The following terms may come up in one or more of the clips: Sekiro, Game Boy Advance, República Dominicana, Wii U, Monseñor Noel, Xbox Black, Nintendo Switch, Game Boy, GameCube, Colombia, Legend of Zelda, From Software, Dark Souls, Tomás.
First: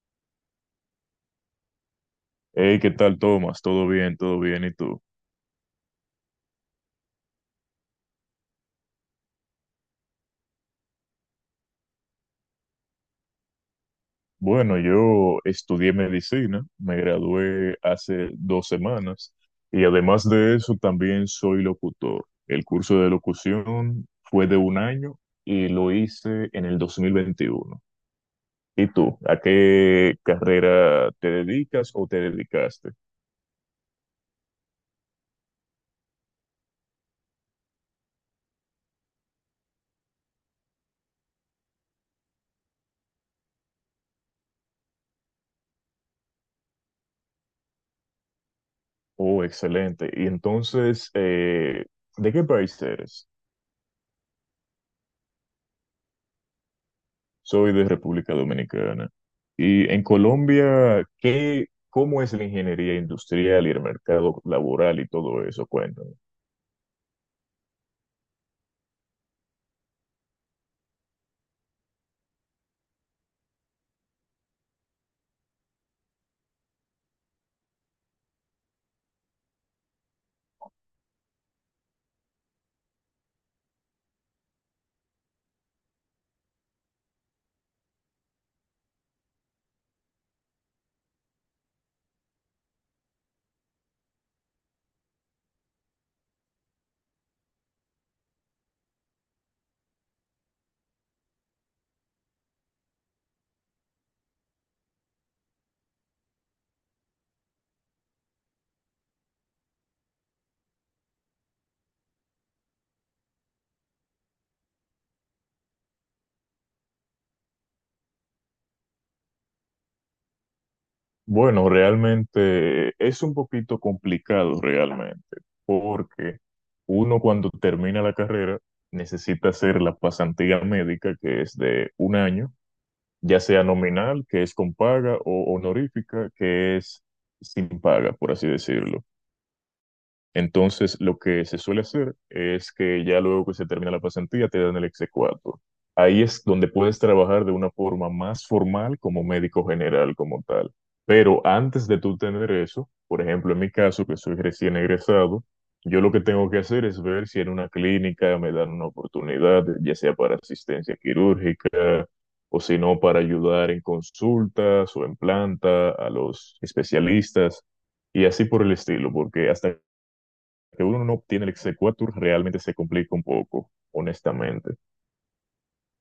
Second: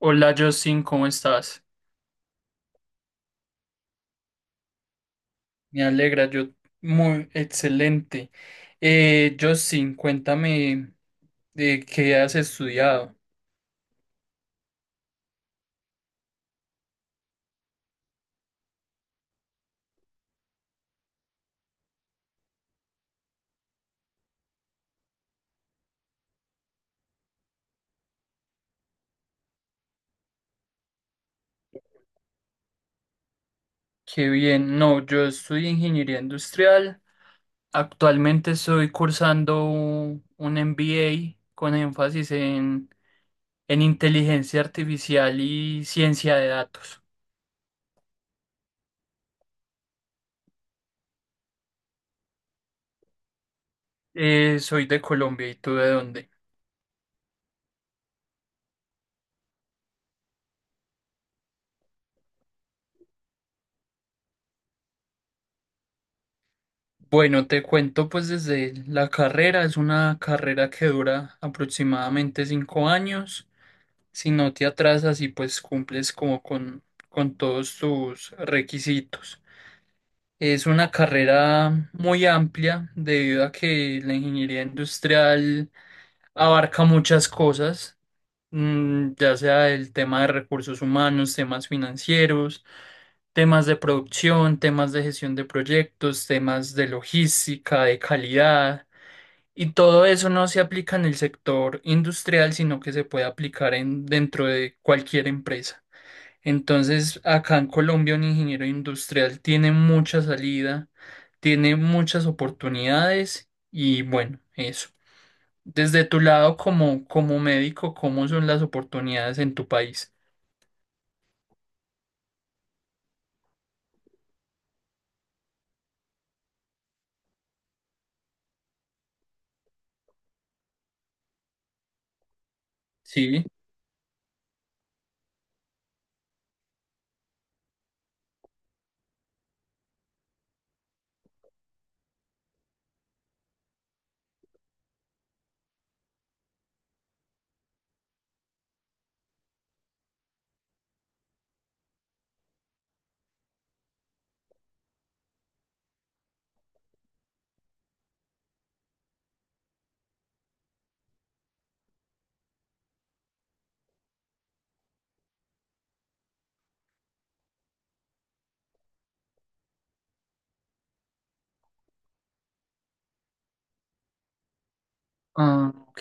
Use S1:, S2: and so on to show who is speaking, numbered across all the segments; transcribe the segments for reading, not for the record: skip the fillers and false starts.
S1: Hola Justin, ¿cómo estás?
S2: Hey, ¿qué tal, Tomás? ¿Todo bien? ¿Todo bien? ¿Y tú?
S1: Me alegra, yo muy excelente. Justin, cuéntame de qué has estudiado.
S2: Bueno, yo estudié medicina, me gradué hace 2 semanas y además de eso también soy locutor. El curso de locución fue de 1 año y lo hice en el 2021. ¿Y tú? ¿A qué carrera te dedicas o te dedicaste?
S1: Qué bien, no, yo estudio ingeniería industrial. Actualmente estoy cursando un MBA con énfasis en inteligencia artificial y ciencia de datos.
S2: Oh, excelente. Y entonces, ¿de qué país eres?
S1: Soy de Colombia, ¿y tú de dónde?
S2: Soy de República Dominicana. Y en Colombia, ¿qué, cómo es la ingeniería industrial y el mercado laboral y todo eso? Cuéntame.
S1: Bueno, te cuento pues desde la carrera, es una carrera que dura aproximadamente 5 años. Si no te atrasas y pues cumples como con todos tus requisitos. Es una carrera muy amplia debido a que la ingeniería industrial abarca muchas cosas, ya sea el tema de recursos humanos, temas financieros, temas de producción, temas de gestión de proyectos, temas de logística, de calidad. Y todo eso no se aplica en el sector industrial, sino que se puede aplicar dentro de cualquier empresa. Entonces, acá en Colombia, un ingeniero industrial tiene mucha salida, tiene muchas oportunidades y bueno, eso. Desde tu lado como médico, ¿cómo son las oportunidades en tu país?
S2: Bueno, realmente es un poquito complicado realmente, porque uno cuando termina la carrera necesita hacer la pasantía médica, que es de 1 año, ya
S1: Sí.
S2: sea nominal, que es con paga, o honorífica, que es sin paga, por así decirlo. Entonces, lo que se suele hacer es que ya luego que se termina la pasantía te dan el exequatur. Ahí es donde puedes trabajar de una forma más formal como médico general, como tal. Pero antes de tú tener eso, por ejemplo, en mi caso, que soy recién egresado, yo lo que tengo que hacer es ver si en una clínica me dan una oportunidad, ya sea para asistencia quirúrgica o si no para ayudar en consultas o en planta a los especialistas y así por el estilo, porque hasta que uno no obtiene el exequatur realmente se complica un poco, honestamente.
S1: Ah, ok.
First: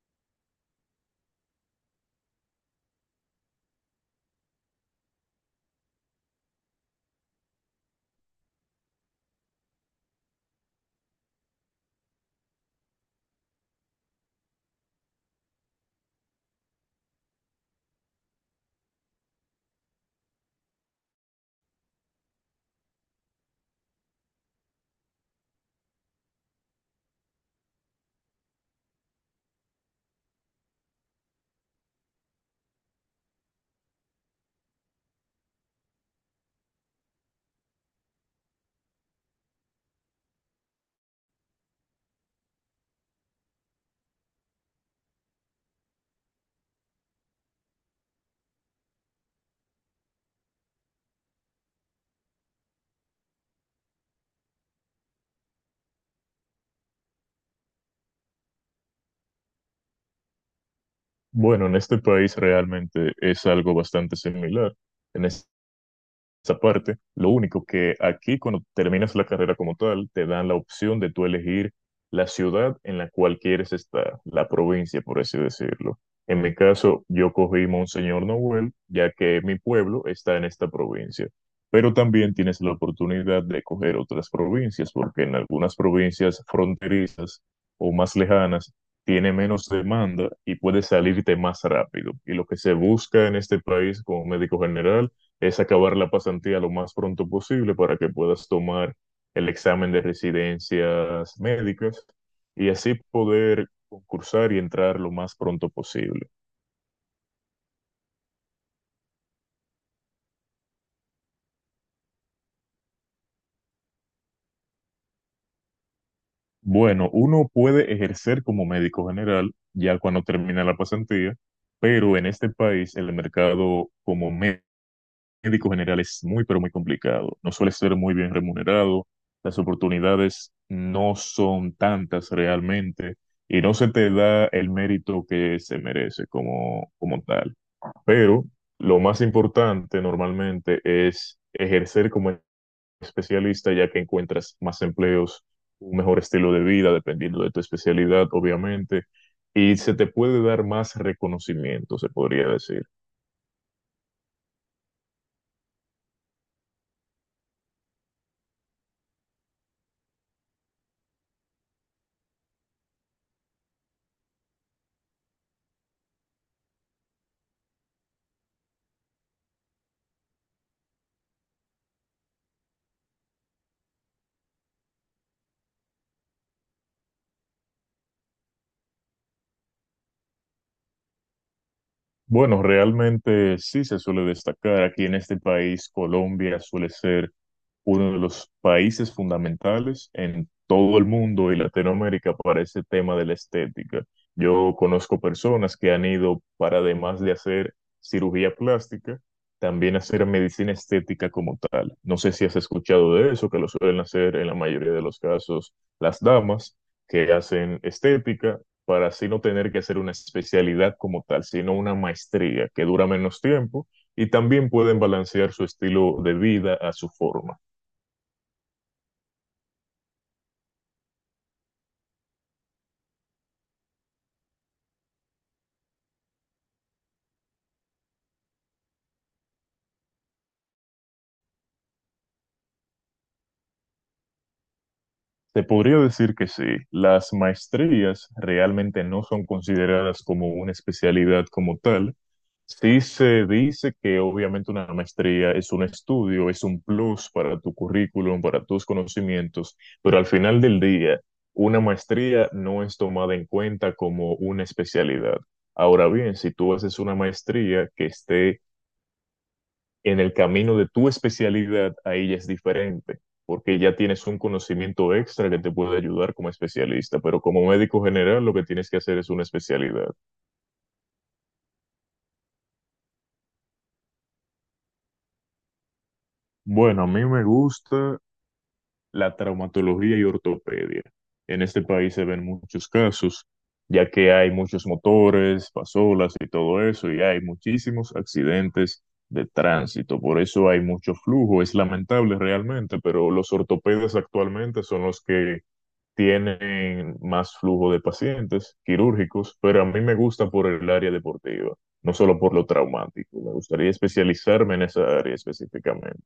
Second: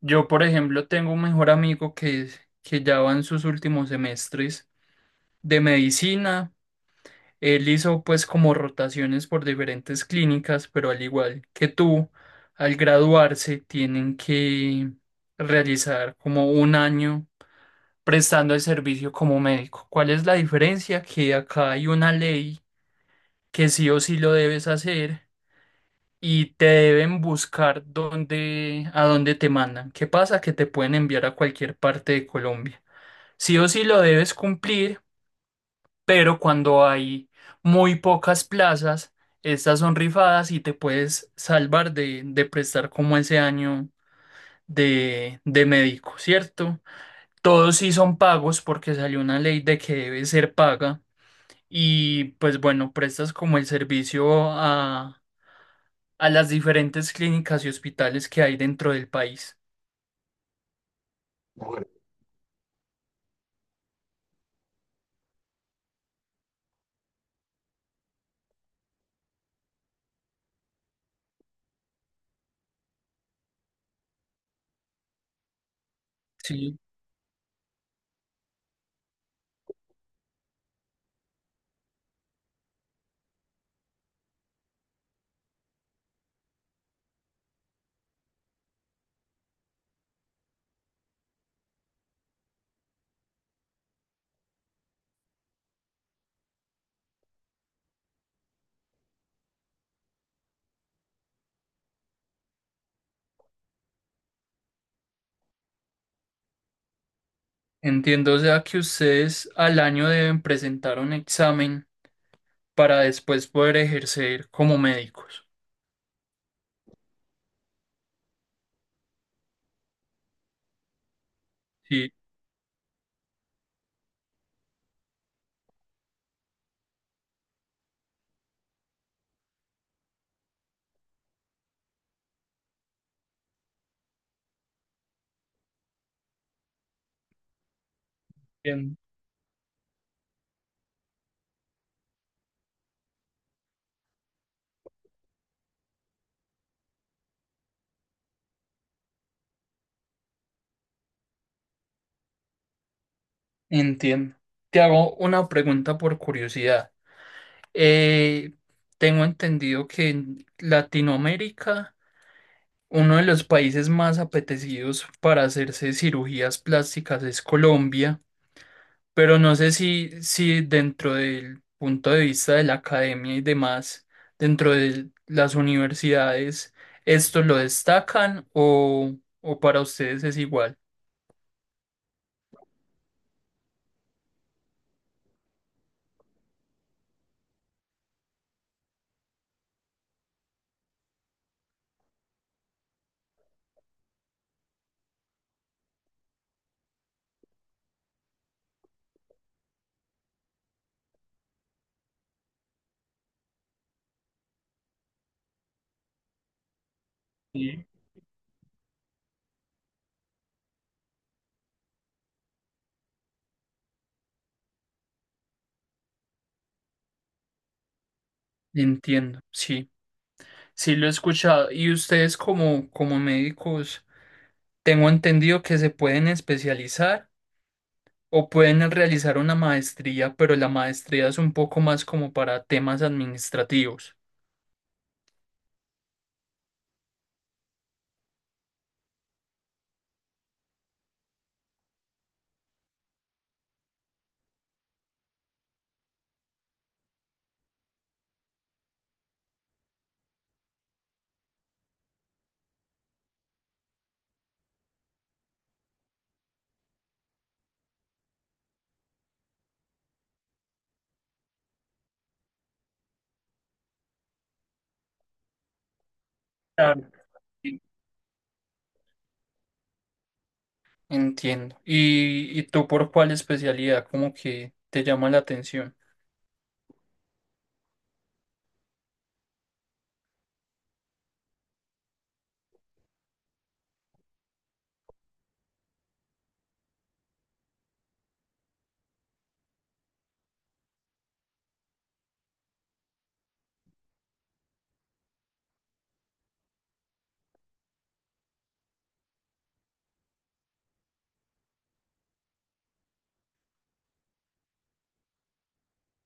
S1: Yo, por ejemplo, tengo un mejor amigo que ya va en sus últimos semestres de medicina. Él hizo pues como rotaciones por diferentes clínicas, pero al igual que tú, al graduarse tienen que realizar como un año prestando el servicio como médico. ¿Cuál es la diferencia? Que acá hay una ley que sí o sí lo debes hacer y te deben buscar a dónde te mandan. ¿Qué pasa? Que te pueden enviar a cualquier parte de Colombia. Sí o sí lo debes cumplir pero cuando hay muy pocas plazas, estas son rifadas y te puedes salvar de prestar como ese año de médico, ¿cierto? Todos sí son pagos porque salió una ley de que debe ser paga y pues bueno, prestas como el servicio a las diferentes clínicas y hospitales que hay dentro del país.
S2: Bueno, en este país realmente es algo bastante similar. En es- Esa parte, lo único que aquí cuando terminas la carrera como tal, te dan la opción de tú elegir la ciudad en la cual quieres estar, la provincia, por así decirlo. En mi
S1: Sí.
S2: caso, yo cogí Monseñor Noel, ya que mi pueblo está en esta provincia, pero también tienes la oportunidad de coger otras provincias, porque en algunas provincias fronterizas o más lejanas tiene menos demanda y puedes salirte más rápido. Y lo que se busca en este país como médico general es acabar la pasantía lo más pronto posible para que puedas tomar el examen de residencias médicas y así poder concursar y entrar lo más pronto posible.
S1: Entiendo, o sea, que ustedes al año deben presentar un examen para después poder ejercer como médicos.
S2: Bueno, uno puede ejercer como médico general ya cuando termina la pasantía,
S1: Sí,
S2: pero en este país el mercado como médico general es muy, pero muy complicado. No suele ser muy bien remunerado. Las oportunidades no son tantas realmente y no se te da el mérito que se merece como, como tal. Pero
S1: bien,
S2: lo más importante normalmente es ejercer como especialista ya que encuentras más empleos, un mejor estilo de vida, dependiendo de tu especialidad, obviamente, y se te puede dar más reconocimiento, se podría decir.
S1: entiendo. Te hago una pregunta por curiosidad. Eh, Tengo entendido que en Latinoamérica, uno de los países más apetecidos para hacerse cirugías plásticas es Colombia, pero no sé si dentro del punto de vista de la academia y demás, dentro de las universidades, ¿esto lo destacan o para ustedes es igual?
S2: Bueno, realmente sí se suele destacar aquí en este país, Colombia suele ser uno de los países fundamentales en todo el mundo y Latinoamérica para ese tema de la estética. Yo conozco personas que han ido para, además de hacer cirugía plástica, también hacer medicina estética como tal. No sé si has escuchado de eso, que lo suelen hacer en la mayoría de los casos las damas que hacen
S1: Sí.
S2: estética para así no tener que hacer una especialidad como tal, sino una maestría que dura menos tiempo y también pueden balancear su estilo de vida a su forma.
S1: Entiendo, sí, sí lo he escuchado. Y ustedes como médicos, tengo entendido que se pueden especializar o pueden realizar una maestría, pero la maestría es un poco más como para temas administrativos.
S2: Se podría decir que sí, las maestrías realmente no son consideradas como una especialidad como tal. Sí se dice que obviamente una maestría es un estudio, es un plus para tu currículum, para tus conocimientos, pero al final del día, una maestría no es tomada en cuenta como una especialidad. Ahora bien, si tú haces una maestría que esté en el camino de tu especialidad, ahí ya es diferente, porque ya tienes un conocimiento extra que te puede ayudar como
S1: Claro.
S2: especialista, pero como médico general lo que tienes que hacer es una especialidad.
S1: Entiendo. ¿Y tú por cuál especialidad como que te llama la atención?
S2: Bueno, a mí me gusta la traumatología y ortopedia. En este país se ven muchos casos, ya que hay muchos motores, pasolas y todo eso, y hay muchísimos accidentes de tránsito. Por eso hay mucho flujo. Es lamentable realmente, pero los ortopedas actualmente son los que tienen más flujo de pacientes quirúrgicos, pero a mí me gusta por el área deportiva, no solo por lo traumático. Me gustaría especializarme en esa área específicamente.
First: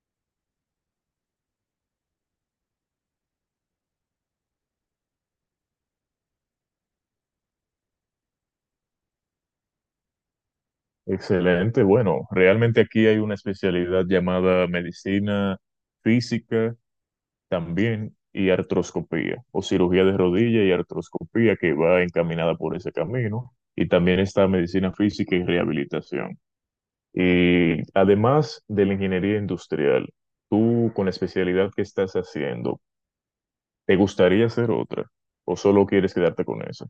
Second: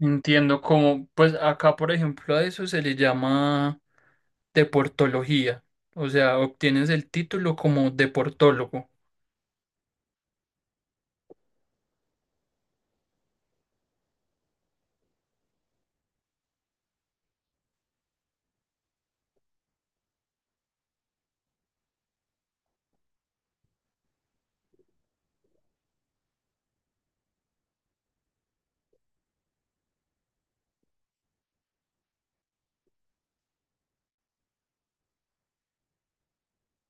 S1: Entiendo como, pues acá por ejemplo a eso se le llama deportología, o sea, obtienes el título como deportólogo.
S2: Excelente. Bueno, realmente aquí hay una especialidad llamada medicina física también y artroscopía o cirugía de rodilla y artroscopía que va encaminada por ese camino y también está medicina física y rehabilitación. Y además de la ingeniería industrial, tú con la especialidad que estás haciendo, ¿te gustaría hacer otra o solo quieres quedarte con eso?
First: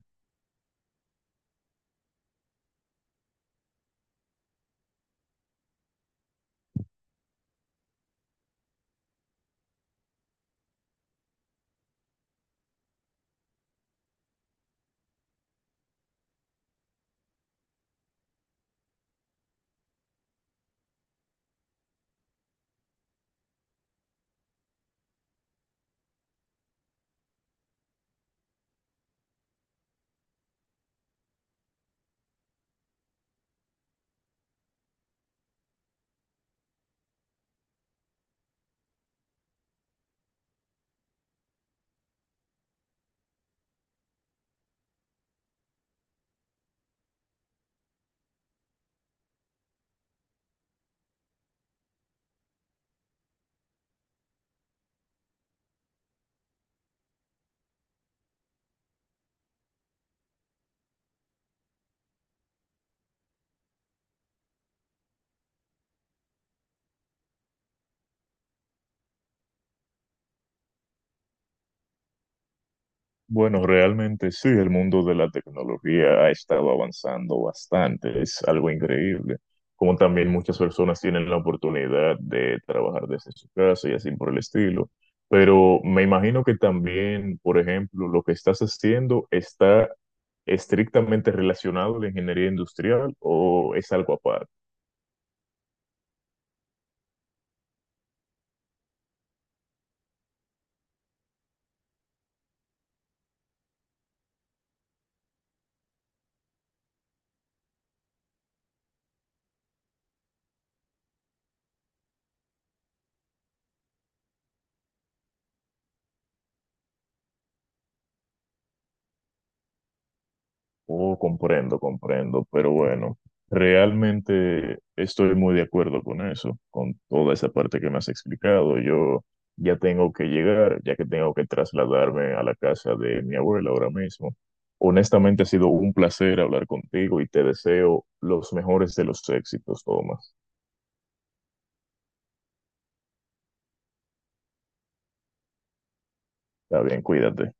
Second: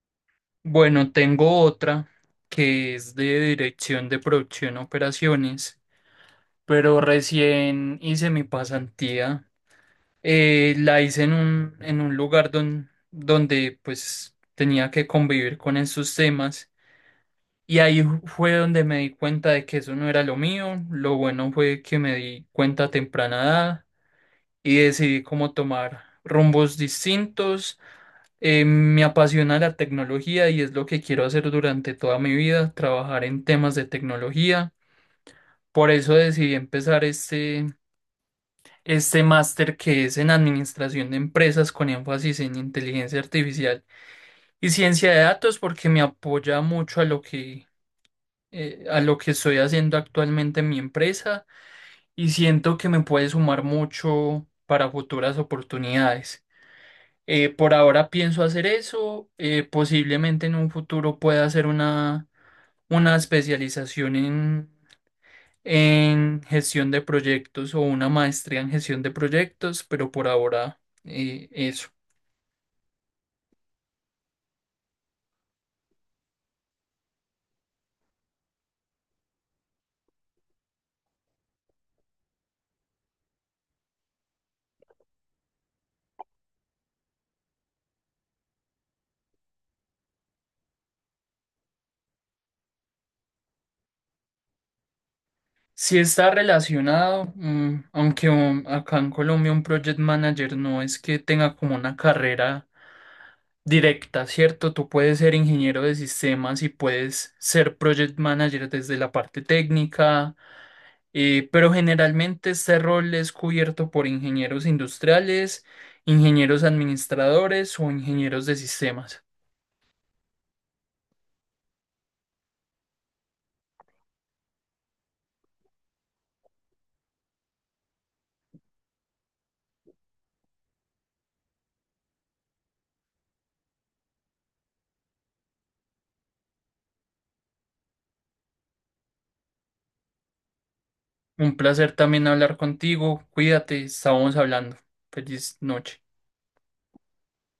S1: Bueno, tengo otra que es de dirección de producción y operaciones, pero recién hice mi pasantía. La hice en un lugar donde pues tenía que convivir con esos temas y ahí fue donde me di cuenta de que eso no era lo mío. Lo bueno fue que me di cuenta a temprana edad y decidí cómo tomar rumbos distintos. Me apasiona la tecnología y es lo que quiero hacer durante toda mi vida, trabajar en temas de tecnología. Por eso decidí empezar este máster que es en Administración de Empresas con énfasis en inteligencia artificial y ciencia de datos porque me apoya mucho a lo que, estoy haciendo actualmente en mi empresa y siento que me puede sumar mucho para futuras oportunidades. Por ahora pienso hacer eso, posiblemente en un futuro pueda hacer una especialización en gestión de proyectos o una maestría en gestión de proyectos, pero por ahora eso.
S2: Bueno, realmente sí, el mundo de la tecnología ha estado avanzando bastante, es algo increíble. Como también muchas personas tienen la oportunidad de trabajar desde su casa y así por el estilo. Pero me imagino que también, por ejemplo, lo que estás haciendo está estrictamente relacionado a la ingeniería industrial o es algo aparte.
S1: Si está relacionado, aunque acá en Colombia un project manager no es que tenga como una carrera directa, ¿cierto? Tú puedes ser ingeniero de sistemas y puedes ser project manager desde la parte técnica, pero generalmente este rol es cubierto por ingenieros industriales, ingenieros administradores o ingenieros de sistemas.
S2: Oh, comprendo, comprendo, pero bueno, realmente estoy muy de acuerdo con eso, con toda esa parte que me has explicado. Yo ya tengo que llegar, ya que tengo que trasladarme a la casa de mi abuela ahora mismo. Honestamente ha sido un placer hablar contigo y te deseo los mejores de los éxitos, Tomás.
S1: Un placer también hablar contigo. Cuídate, estábamos hablando. Feliz noche.
S2: Está bien, cuídate.